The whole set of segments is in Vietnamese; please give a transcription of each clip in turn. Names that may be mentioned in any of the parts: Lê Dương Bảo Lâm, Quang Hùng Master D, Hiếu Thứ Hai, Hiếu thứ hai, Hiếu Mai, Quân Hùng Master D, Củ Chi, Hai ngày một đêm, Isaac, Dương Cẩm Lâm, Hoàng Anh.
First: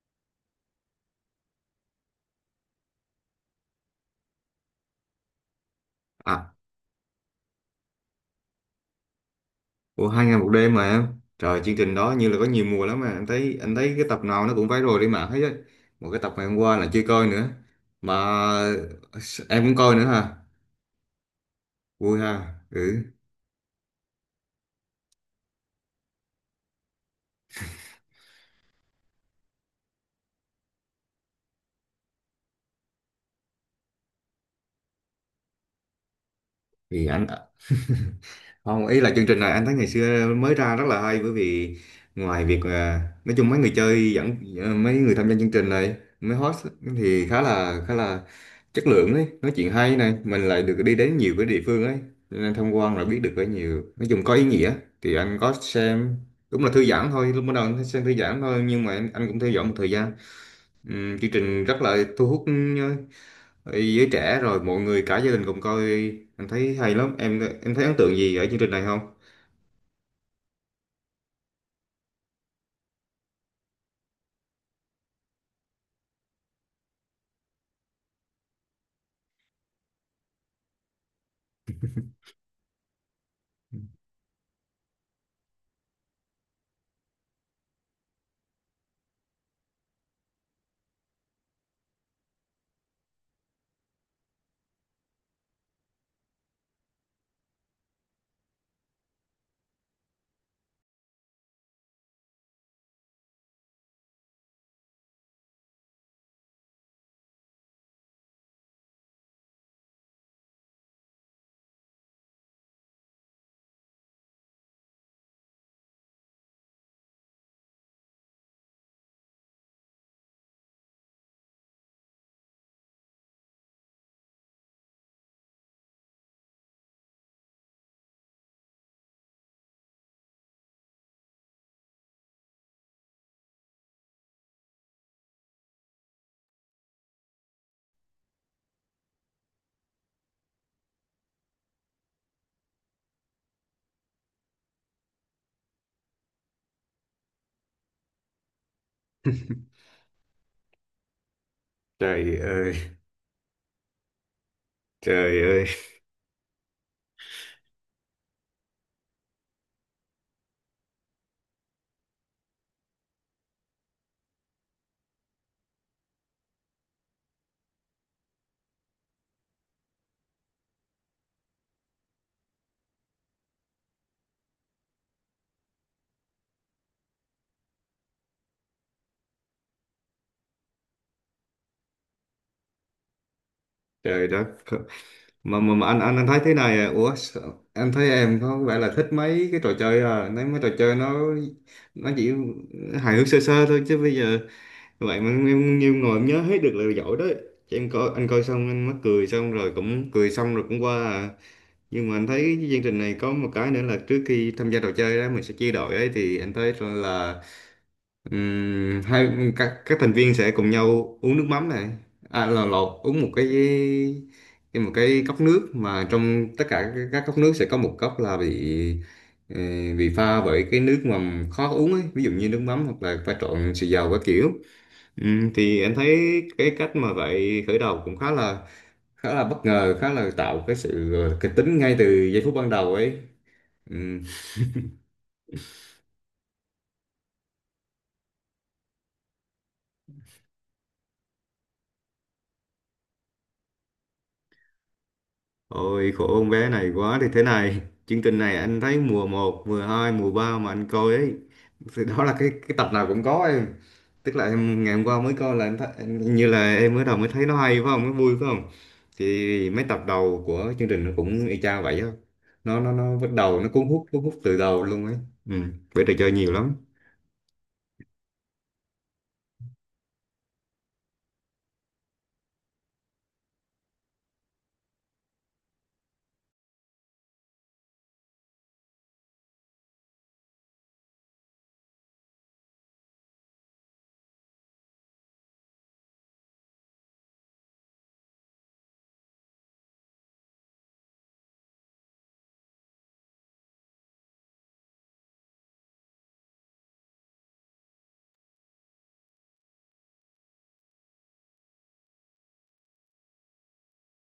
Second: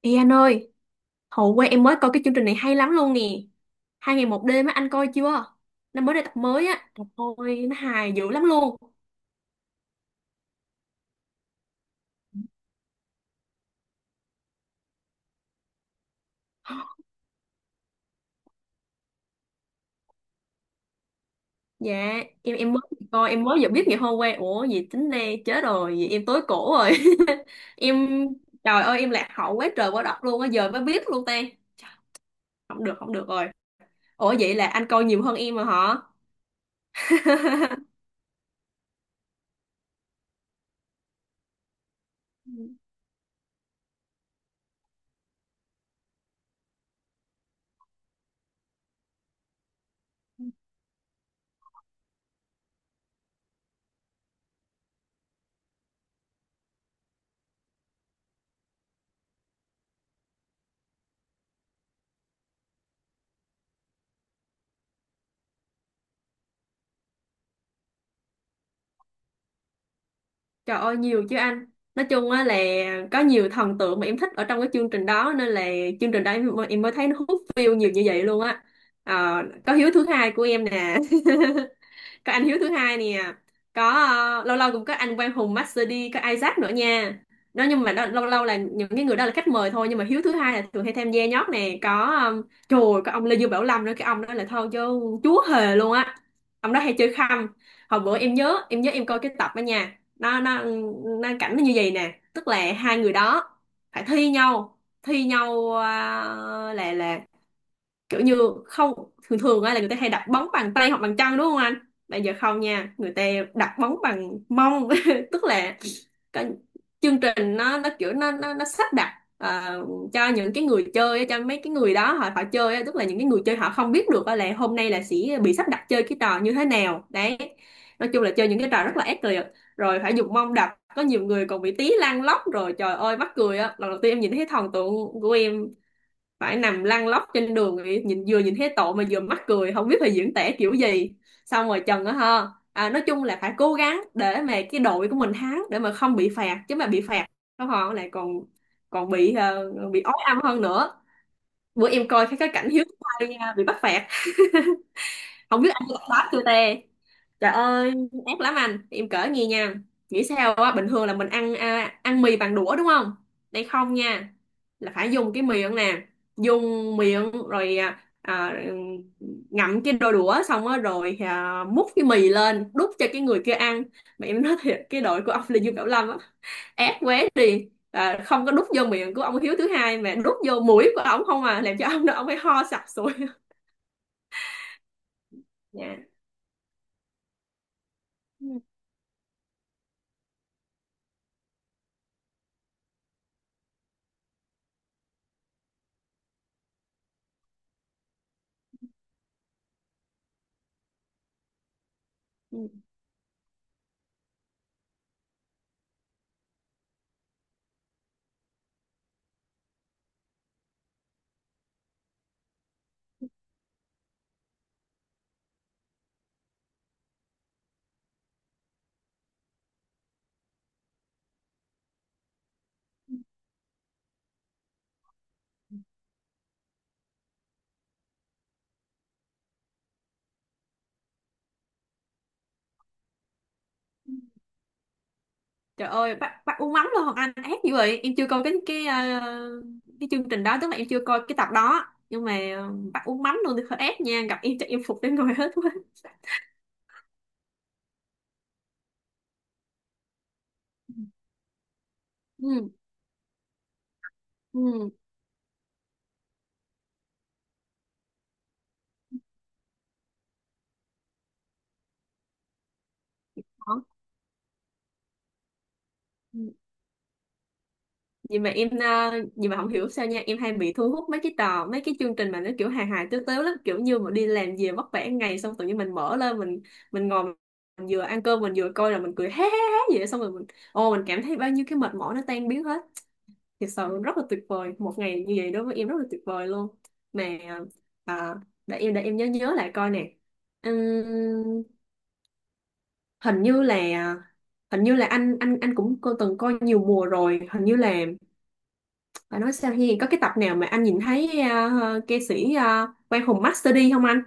Ê anh ơi, hồi qua em mới coi cái chương trình này hay lắm luôn nè. Hai ngày một đêm á, anh coi chưa? Nó mới ra tập À, mới á, trời ơi, nó hài dữ lắm luôn. ủa hai ngày một đêm mà em. Trời, chương trình đó như là có nhiều mùa lắm mà anh thấy cái tập nào nó cũng viral trên mạng hết á. Một cái tập ngày hôm qua là chưa coi nữa. Mà em cũng coi nữa hả? Dạ, Vui ha. em mới Ừ. coi, em mới vừa biết ngày hôm qua. Ủa, gì tính đây, chết rồi, vậy em tối cổ rồi. Em, trời ơi, em lạc hậu quá trời quá đất luôn á, giờ mới biết luôn ta. Trời, không được, không được rồi. Ủa vậy là anh coi nhiều hơn em mà hả? Thì anh Không, ý là chương trình này anh thấy ngày xưa mới ra rất là hay, bởi vì ngoài việc nói chung mấy người chơi dẫn, mấy người tham gia chương trình này, mấy host thì khá là chất lượng ấy, nói chuyện hay này, mình lại được đi đến nhiều cái địa phương ấy. Cho nên tham quan là biết được cái nhiều, nói chung có ý nghĩa, thì anh có xem. Đúng là thư giãn thôi, lúc ban đầu anh thấy xem thư giãn thôi nhưng mà anh cũng theo dõi một thời gian. Chương trình rất là thu hút giới trẻ, rồi mọi người cả gia đình cùng coi, anh thấy hay lắm. Em thấy ấn tượng gì ở chương trình này không? Trời ơi nhiều chứ anh. Nói chung á là có nhiều thần tượng mà em thích ở trong cái chương trình đó, nên là chương trình đó em mới thấy nó hút view nhiều như vậy luôn á. Ờ, có hiếu thứ hai của em nè. Có anh Hiếu thứ hai nè, có lâu lâu cũng có anh Quang Hùng Master D, có Isaac nữa nha. Đó, nhưng mà đó, lâu lâu là những cái người đó là khách mời thôi, nhưng mà Hiếu thứ hai là thường hay tham gia nhót nè, có trời ơi, có ông Lê Dương Bảo Lâm nữa, cái ông đó là thôi chứ chúa hề luôn á. Ông đó hay chơi khăm. Hồi bữa em nhớ em coi cái tập đó nha, nó nó cảnh nó như vậy nè, tức là hai người đó phải thi nhau là kiểu như không thường thường á là người ta hay đặt bóng bằng tay hoặc bằng chân đúng không anh? Bây giờ không nha, người ta đặt bóng bằng mông. Tức là cái chương trình nó kiểu nó sắp đặt ờ, cho những cái người chơi á, cho mấy cái người đó họ họ chơi á, tức là những cái người chơi họ không biết được á là hôm nay là sẽ bị sắp đặt chơi cái trò như thế nào đấy. Nói chung là chơi những cái trò rất là ác liệt, rồi phải dùng mông đập, có nhiều người còn bị tí lăn lóc, rồi trời ơi mắc cười á. Lần đầu tiên em nhìn thấy thần tượng của em phải nằm lăn lóc trên đường thì nhìn, vừa nhìn thấy tội mà vừa mắc cười, không biết phải diễn tả kiểu gì. Xong rồi Trần á ha. À, nói chung là phải cố gắng để mà cái đội của mình thắng để mà không bị phạt, chứ mà bị phạt không họ lại còn còn bị bị ói âm hơn nữa. Bữa em coi Trời cái cảnh ơi. Hiếu Mai bị bắt phạt, Trời không ơi. biết anh có đáp chưa tê, trời ơi ác lắm anh, em cỡ nghe nha. Nghĩ sao á, bình thường là mình ăn ăn mì bằng đũa đúng không? Đây không nha, là phải dùng cái miệng nè, dùng miệng rồi ngậm cái đôi đũa xong á rồi múc cái mì lên đút cho cái người kia ăn. Mà em nói thiệt, cái đội của ông là Dương Cẩm Lâm á, ác quá đi, không có đút vô miệng của ông Hiếu thứ hai mà đút vô mũi của ông không à, làm cho ông đó ông phải ho sặc sụi Trời đất. Mà nha. anh thấy thế này, à ủa, anh thấy em có vẻ là thích mấy cái trò chơi, à nếu mấy trò chơi nó chỉ hài hước sơ sơ thôi chứ bây giờ vậy mà em nhiều ngồi em nhớ hết được là giỏi đấy. Chứ em coi, anh coi xong anh mắc cười, xong rồi cũng cười xong rồi cũng qua à. Nhưng mà anh thấy cái chương trình này có một cái nữa là trước khi tham gia trò chơi đó mình sẽ chia đội ấy, thì anh thấy là, hai, các thành viên sẽ cùng nhau uống nước mắm này, là lột uống một một cái cốc nước, mà trong tất cả các cốc nước sẽ có một cốc là bị ờ, bị pha bởi cái nước mà khó uống ấy, ví dụ như nước mắm hoặc là pha trộn xì dầu các kiểu. Thì em thấy cái cách mà vậy khởi đầu cũng khá là bất ngờ, khá là tạo cái sự kịch tính ngay từ giây phút ban đầu ấy. Ừm, Trời ơi, bác uống mắm luôn, Hoàng Anh ác dữ vậy. Em chưa coi cái cái chương trình đó, tức là em chưa coi cái tập đó. Nhưng mà ờ, bác uống mắm luôn thì hơi ác nha, gặp em chắc em phục đến người hết quá. Ôi khổ con bé này quá, thì thế này, chương trình này anh thấy mùa một, mùa hai, mùa 3 mà anh coi ấy, thì đó là cái Ừ, cái tập nào cũng có em, tức là em ừ, ngày hôm qua mới coi là em thấy, như là em mới đầu mới thấy nó hay phải không, nó vui phải không, thì mấy tập đầu của chương trình nó cũng y chang vậy á. Nó bắt đầu, nó đó. Cuốn hút từ đầu luôn ấy. Ừ, bởi trò chơi nhiều Ừ. lắm. Vậy mà em vậy mà không hiểu sao nha, em hay bị thu hút mấy cái tờ, mấy cái chương trình mà nó kiểu hài hài tếu tếu lắm, kiểu như mà đi làm về vất vả ngày xong tự nhiên mình mở lên mình ngồi, mình vừa ăn cơm mình vừa coi là mình cười hé hé hé vậy, xong rồi mình ô mình cảm thấy bao nhiêu cái mệt mỏi nó tan biến hết. Thực sự rất là tuyệt vời, một ngày như vậy đối với em rất là tuyệt vời luôn. Mà à, để em nhớ nhớ lại coi nè. Ừm, hình như là hình như là anh cũng cô từng coi nhiều mùa rồi, hình như là phải nói sao hiền, có cái tập nào mà anh nhìn thấy ca sĩ à, Quang Hùng Master D không anh?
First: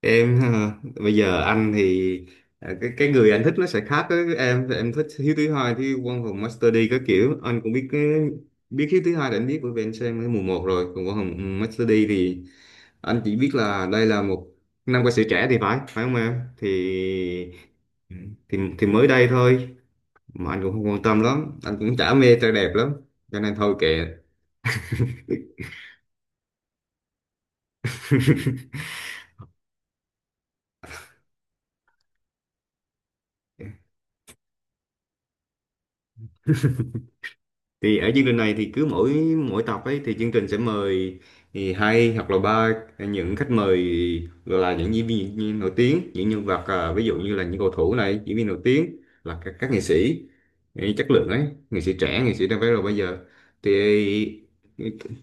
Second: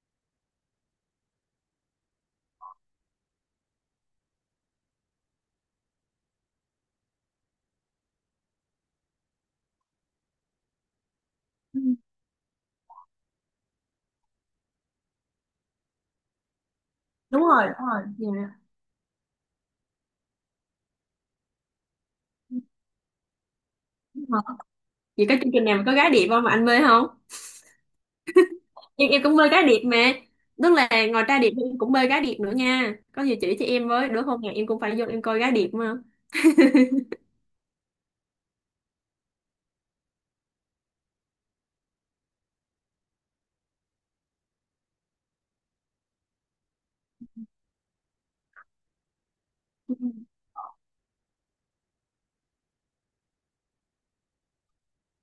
Em hả? Bây giờ anh thì cái người anh thích nó sẽ khác với Em thích Hiếu Thứ Hai, thì Quân Hùng Master D các kiểu anh cũng biết cái, biết Hiếu Thứ Hai là anh biết bởi vì anh xem cái mùa một rồi, còn Quân Hùng Ừ, Master D thì anh chỉ biết là đây là một nam ca sĩ trẻ thì phải, phải không em? Thì đúng rồi. Dạ. thì mới đây thôi mà anh cũng không quan tâm lắm, anh cũng chả mê trai đẹp lắm cho nên thôi kệ. Đúng rồi. Vậy có chương trình nào mà có gái đẹp không mà anh mê không? Nhưng em cũng bơi cá điệp mà, tức là ngoài ra điệp thì em cũng bơi cá điệp nữa nha, có gì chỉ cho em với, đứa hôm nào em cũng phải vô em coi cá điệp mà. Thì ở chương trình này thì cứ mỗi mỗi tập ấy thì chương trình sẽ mời, thì hai hoặc là ba những khách mời, gọi là những diễn viên nổi tiếng, những nhân vật, ví dụ như là những cầu thủ này, diễn viên nổi tiếng, là các nghệ Ừ. sĩ ý, chất lượng ấy, nghệ sĩ trẻ, nghệ sĩ đang vẽ rồi bây giờ, thì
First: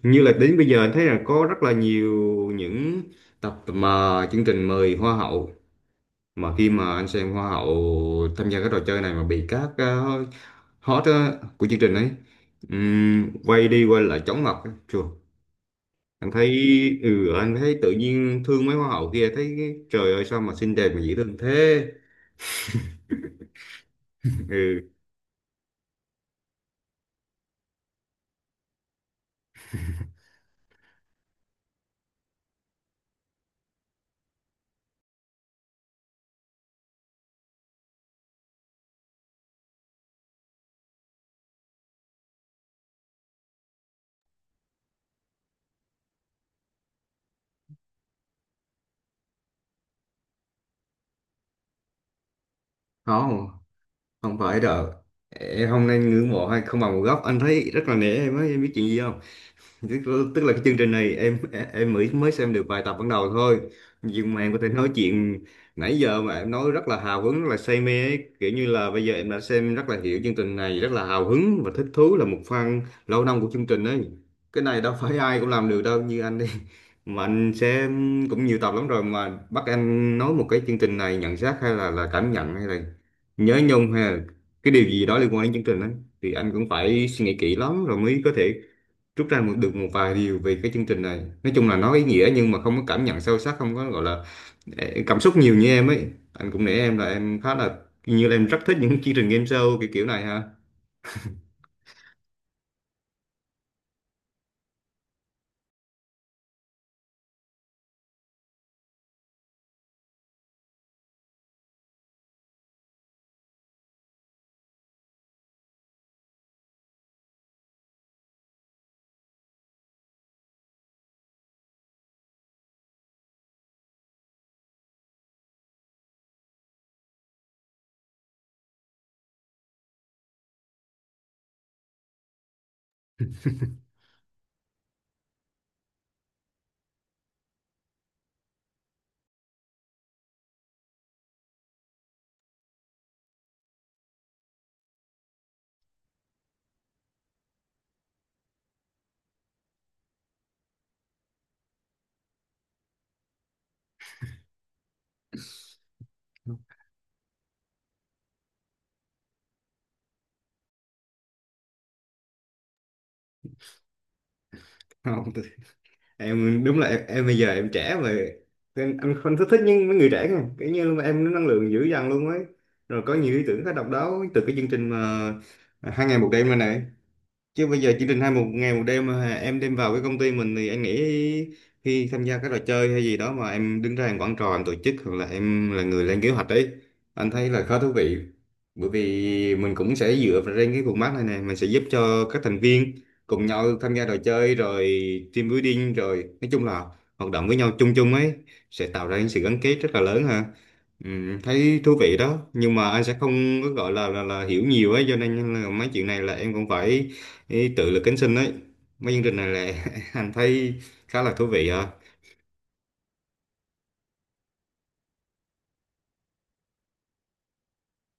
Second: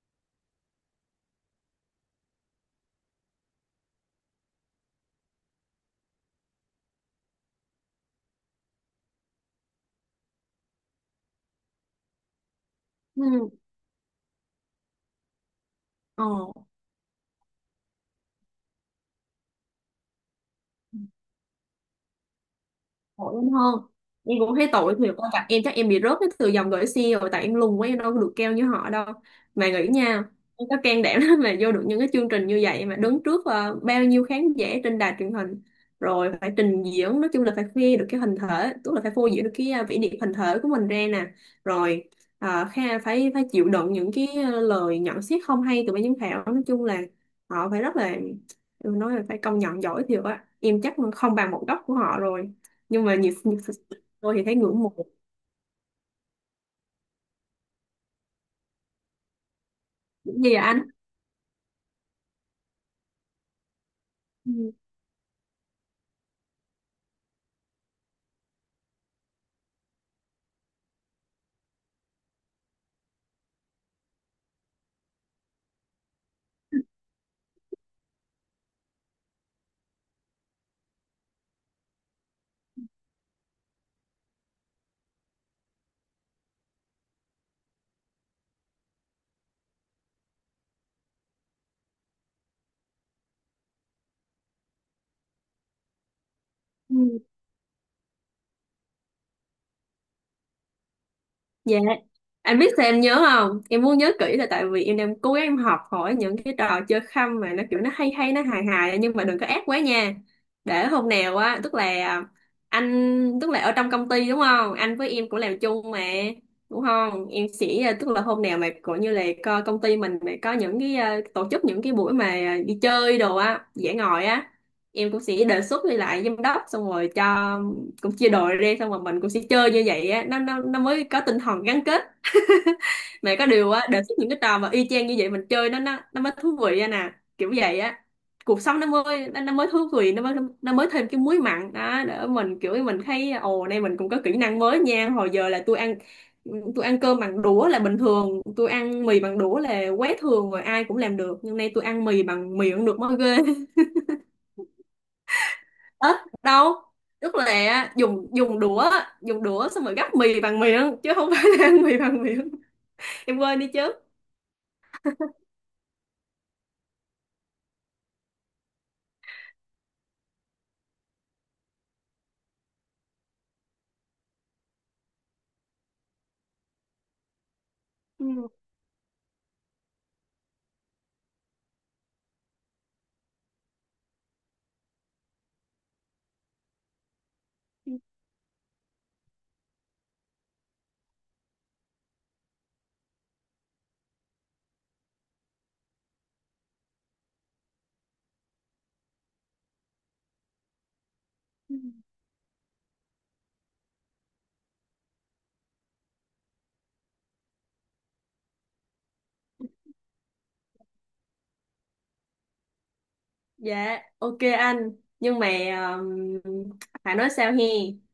như là đến bây giờ anh thấy là có rất là nhiều những tập mà chương trình mời hoa hậu, mà khi mà anh xem hoa hậu tham gia cái trò chơi này mà bị các, hot á, của chương trình ấy. Ừ. Quay đi quay lại chóng mặt á chùa. Ờ. Anh thấy, ừ, anh thấy tự nhiên thương mấy hoa hậu kia, thấy trời ơi sao mà xinh đẹp mà dễ thương thế. Tội em hơn, em cũng thấy Ừ. tội thiệt, con gặp em chắc em bị rớt cái từ dòng gửi xe rồi, tại em lùn quá, em đâu có được keo như họ đâu. Mà nghĩ nha, em có can đảm lắm mà vô được những cái chương trình như vậy, mà đứng trước ờ, bao nhiêu khán giả trên đài truyền hình, rồi phải trình diễn, nói chung là phải khoe được cái hình thể, tức là phải phô diễn được cái vẻ đẹp hình thể của mình ra nè, rồi kha phải phải chịu đựng những cái lời nhận xét không hay từ ban giám khảo. Nói chung là họ phải rất là, em nói là phải công nhận giỏi thiệt á, em chắc không bằng một góc của họ rồi. Nhưng mà Không, nhiều tôi không thì thấy phải ngưỡng đâu, mộ em không nên ngưỡng mộ hay không bằng một góc, anh thấy rất là nể em ấy. Em biết chuyện gì không? tức, cũng tức như là cái là chương anh. trình này em mới mới xem được vài tập ban đầu thôi, nhưng mà em Ừ. có thể nói chuyện nãy giờ mà em nói rất là hào hứng, rất là say mê ấy, kiểu như là bây giờ em đã xem rất là hiểu chương trình này, rất là hào hứng và thích thú, là một fan lâu năm của chương trình ấy. Cái này đâu phải ai cũng làm được đâu, như anh đi, mà anh xem cũng nhiều tập lắm rồi, mà bắt anh nói một cái chương trình này nhận xét hay là cảm nhận hay là nhớ nhung hay là cái điều gì đó liên quan đến chương trình ấy thì anh cũng phải suy nghĩ kỹ lắm rồi mới có thể rút ra được một vài điều về cái chương trình này. Nói chung là nó ý nghĩa nhưng mà không có cảm nhận sâu sắc, không có gọi là cảm xúc nhiều như em ấy. Anh cũng nể em là Ừ. em khá là, như là em rất thích những chương trình game show kiểu kiểu này ha. Dạ, anh biết sao em nhớ không? Em muốn nhớ kỹ là tại vì em đang cố gắng em học hỏi những cái trò chơi khăm mà nó kiểu nó hay hay, nó hài hài nhưng mà đừng có ác quá nha. Để hôm nào á, tức là anh, tức là ở trong công ty đúng không? Anh với em cũng làm chung mà, đúng không? Em sẽ, à, tức là hôm nào mà cũng như là công ty mình mà có những cái ờ, tổ chức những cái buổi mà à, đi chơi đồ á, dã ngoại á, em cũng sẽ đề xuất đi lại giám đốc, xong rồi cho cũng chia đội ra, xong rồi mình cũng sẽ chơi như vậy á, nó mới có tinh thần gắn kết. Mà có điều á, đề xuất những cái trò mà y chang như vậy mình chơi nó mới thú vị á nè, kiểu vậy á. Cuộc sống nó mới nó mới thú vị, nó mới thêm cái muối mặn đó, để mình kiểu mình thấy ồ, nay mình cũng có kỹ năng mới nha. Hồi giờ là tôi ăn cơm bằng đũa là bình thường, tôi ăn mì bằng đũa là quá thường rồi, ai cũng làm được, nhưng nay tôi ăn mì bằng miệng được mới ghê. Tết đâu, tức là dùng dùng đũa á, dùng đũa xong rồi gắp mì bằng miệng chứ không phải là ăn mì bằng miệng, em quên đi chứ. không tôi- Em đúng là em, bây giờ em trẻ mà em không thích thích những mấy người trẻ kìa, kiểu như là em năng lượng dữ dằn luôn ấy, rồi có nhiều ý tưởng khá độc đáo từ cái chương trình mà, hai ngày một đêm này này, chứ bây giờ chỉ định hai một ngày một đêm mà em đem vào cái công ty mình thì anh nghĩ khi tham gia các trò chơi hay gì đó mà em đứng ra làm quản trò, em tổ chức hoặc là em là người lên kế hoạch ấy, anh thấy là khá thú vị. Bởi vì mình cũng sẽ dựa vào trên cái format này nè, mình sẽ giúp cho các thành viên cùng nhau tham gia trò chơi rồi team building rồi, nói chung là hoạt động với nhau chung chung ấy, sẽ tạo ra những sự gắn kết rất là lớn ha. Ừ. Thấy thú vị đó, nhưng mà anh sẽ không có gọi là là hiểu nhiều ấy, cho nên là mấy chuyện này là em cũng phải, ý tự lực cánh sinh ấy, mấy chương trình này là anh thấy khá là thú vị à. Dạ, ok anh. Nhưng mà um, phải nói sao he,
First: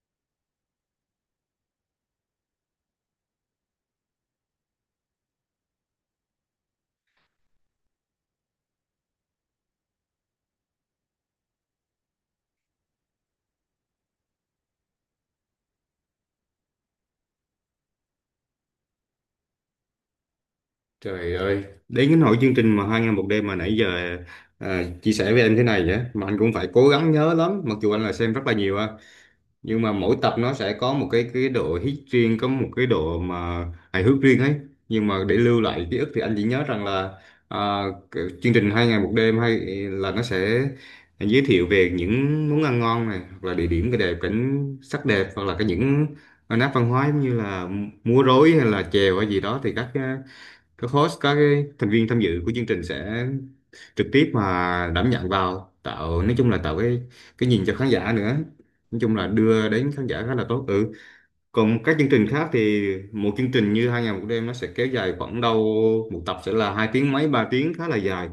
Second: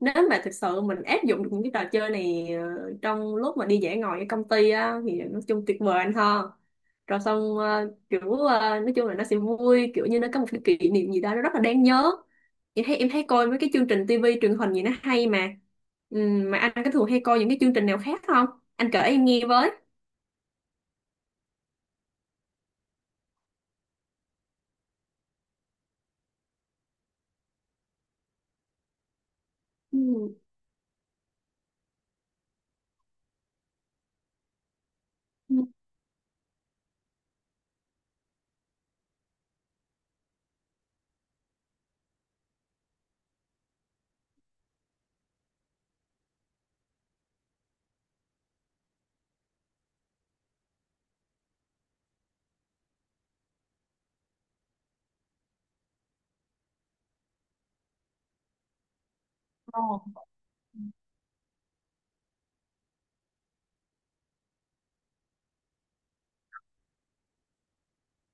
nếu mà thực sự mình áp dụng được những cái trò chơi này trong lúc mà đi dã ngoại ở công ty á thì nói chung tuyệt vời anh ha. Rồi xong kiểu nói chung là nó sẽ vui, kiểu như nó có một cái kỷ niệm gì đó nó rất là đáng nhớ. Em thấy coi mấy cái chương trình tivi truyền hình gì nó hay mà. Mà anh có thường hay coi những cái chương trình nào khác không? Anh kể em nghe với. Trời ơi, đến cái nỗi chương trình mà hai ngày một đêm mà nãy giờ chia sẻ với em thế này, vậy mà anh cũng phải cố gắng nhớ lắm, mặc dù anh là xem rất là nhiều, nhưng mà Ừ. mỗi tập nó sẽ có một cái độ hit riêng, có một cái độ mà hài hước riêng ấy, nhưng mà để Ừ. lưu lại ký ức thì anh chỉ nhớ rằng là, à, cái chương trình hai ngày một đêm hay là nó sẽ giới thiệu về những món ăn ngon này, hoặc là địa điểm cái đẹp, cảnh sắc đẹp, hoặc là cái những nét văn hóa giống như là múa rối hay là chèo hay gì đó, thì các host, các cái thành viên tham dự của chương trình sẽ trực tiếp mà đảm nhận vào tạo, nói chung là tạo cái nhìn cho khán giả nữa, nói chung là đưa đến khán giả khá là tốt. Ừ. Còn các chương trình khác thì một chương trình như hai ngày một đêm nó sẽ kéo dài khoảng đâu một tập sẽ là hai tiếng mấy, ba tiếng, khá là dài,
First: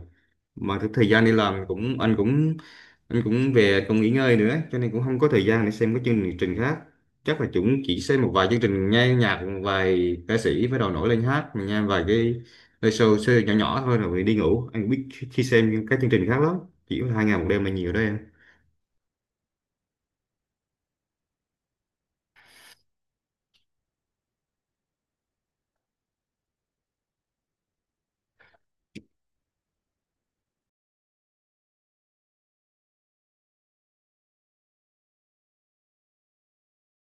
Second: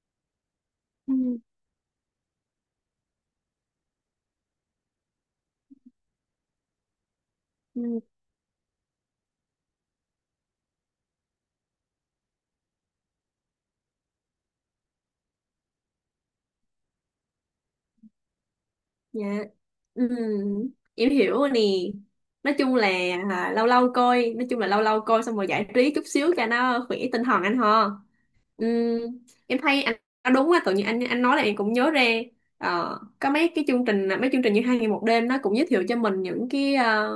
mà cái thời Ừ. gian đi làm cũng, anh cũng về còn nghỉ ngơi nữa, cho nên cũng không có thời gian để xem các chương trình khác, chắc là chúng Ừ. chỉ xem một vài chương trình nghe nhạc, một vài ca sĩ bắt đầu nổi lên hát mình nghe vài cái show nhỏ nhỏ thôi rồi đi ngủ. Anh biết khi xem các chương trình khác lắm, chỉ có hai ngày một đêm là nhiều đấy em. Dạ. Ừ, em hiểu rồi nè. Nói chung là lâu lâu coi, nói chung là lâu lâu coi xong rồi giải trí chút xíu cho nó khỏe tinh thần anh ho. Ừ, em thấy anh nói đúng á, tự nhiên anh nói là em cũng nhớ ra. Ờ, có mấy cái chương trình, mấy chương trình như hai ngày một đêm nó cũng giới thiệu cho mình những cái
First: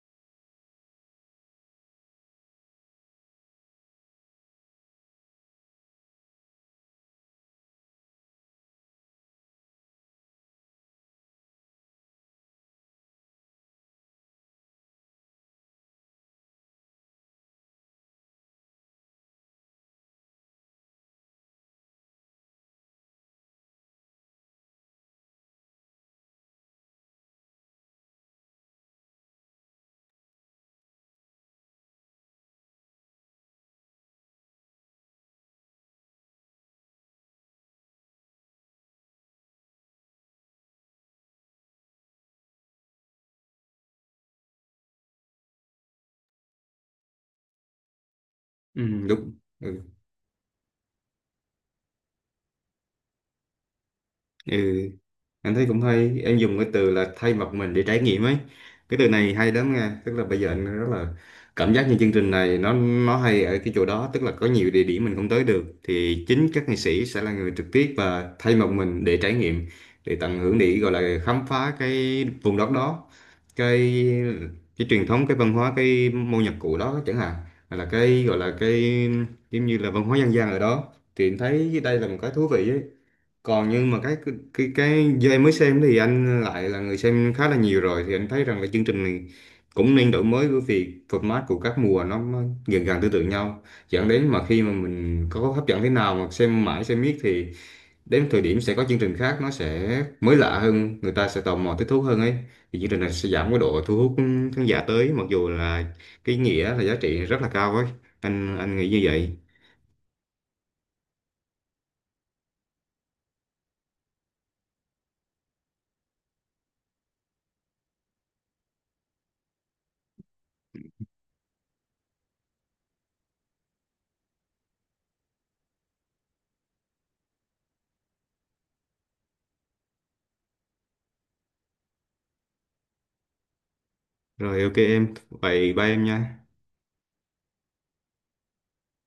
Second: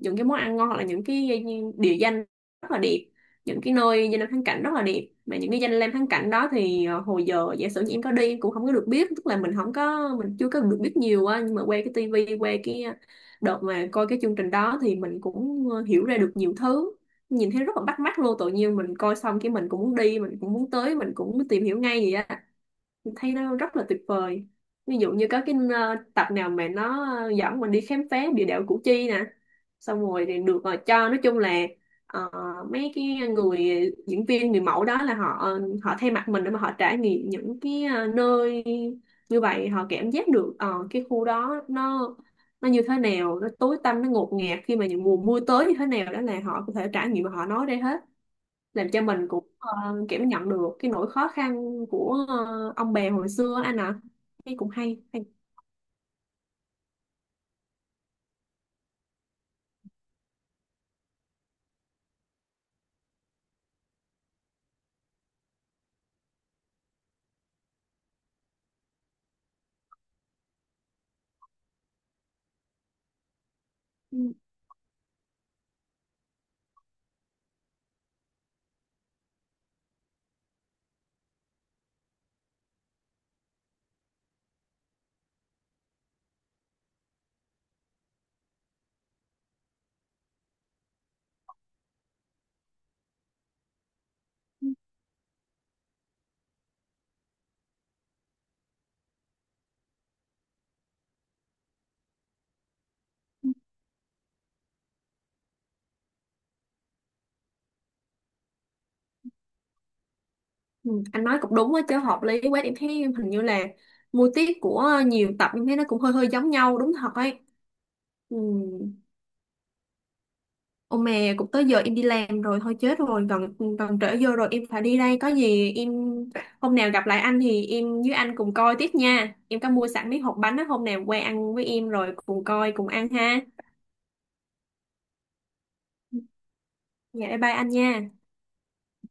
những cái món ăn ngon, hoặc là những cái địa danh rất là đẹp, những cái nơi danh lam thắng cảnh rất là đẹp, mà những cái danh lam thắng cảnh đó thì ờ, hồi giờ giả sử như em có đi em cũng không có được biết, tức là mình chưa có được biết nhiều á, nhưng mà qua cái tivi qua cái đợt mà coi cái chương trình đó thì mình cũng ờ, hiểu ra được nhiều thứ, nhìn thấy rất là bắt mắt luôn, tự nhiên mình coi xong cái mình cũng muốn đi, mình cũng muốn tới, mình cũng muốn tìm hiểu ngay vậy á, mình thấy nó rất là tuyệt vời. Ví dụ như có cái ờ, tập nào mà nó dẫn mình đi khám phá địa đạo Củ Chi nè, xong rồi thì được ờ, cho nói chung là ờ, mấy cái người diễn viên người mẫu đó là họ họ thay mặt mình để mà họ trải nghiệm những cái ờ, nơi như vậy, họ cảm giác được ờ, cái khu đó nó như thế nào, nó tối tăm, nó ngột ngạt khi mà những mùa mưa tới như thế nào, đó là họ có thể trải nghiệm và họ nói ra hết, Ừ, làm cho mình đúng. cũng Ừ. kiểu nhận được cái nỗi khó khăn của ờ, ông bè hồi xưa anh ạ, thấy cũng Ừ. Hay. Anh thấy cũng hay, em dùng cái từ là thay mặt mình để trải nghiệm ấy. Cái từ này hay lắm nha, tức là bây giờ anh rất là cảm giác như chương trình này nó hay ở cái chỗ đó, tức là có nhiều địa điểm mình không tới được thì chính các nghệ sĩ sẽ là người trực tiếp và thay mặt mình để trải nghiệm, để tận hưởng, để gọi là khám phá cái vùng đất đó, cái Ừ. cái truyền thống, cái văn hóa, cái môn nhạc cụ đó chẳng hạn, hay là cái gọi là cái giống như là văn hóa dân gian ở đó. Thì em thấy đây là một cái thú vị ấy, còn nhưng mà cái do em mới xem thì anh lại là người xem khá là nhiều rồi, thì anh thấy rằng là chương trình này cũng nên đổi mới, bởi vì format của các mùa nó gần gần tương tự nhau, dẫn đến mà khi mà mình có hấp dẫn thế nào mà xem mãi xem miết thì đến thời điểm sẽ có chương trình khác nó sẽ mới lạ hơn, người ta sẽ tò mò thích thú hơn ấy, thì chương trình này sẽ giảm cái độ thu hút khán giả tới, mặc dù là cái nghĩa là giá trị rất là cao ấy, anh nghĩ như vậy. Ừ, anh nói cũng đúng á chứ, hợp lý quá, em thấy hình như là mô típ của nhiều tập em thấy nó cũng hơi hơi giống nhau đúng thật ấy. Ừ. Ô mẹ, cũng tới giờ em đi làm rồi, thôi chết rồi, gần gần trễ giờ rồi, em phải đi đây, có gì em hôm nào gặp lại anh thì em với anh cùng coi tiếp nha, em có mua sẵn mấy hộp bánh á, hôm nào qua ăn với em rồi cùng coi cùng ăn ha. Rồi ok em, vậy bye em Ừ, nha. dạ bye bye anh nha.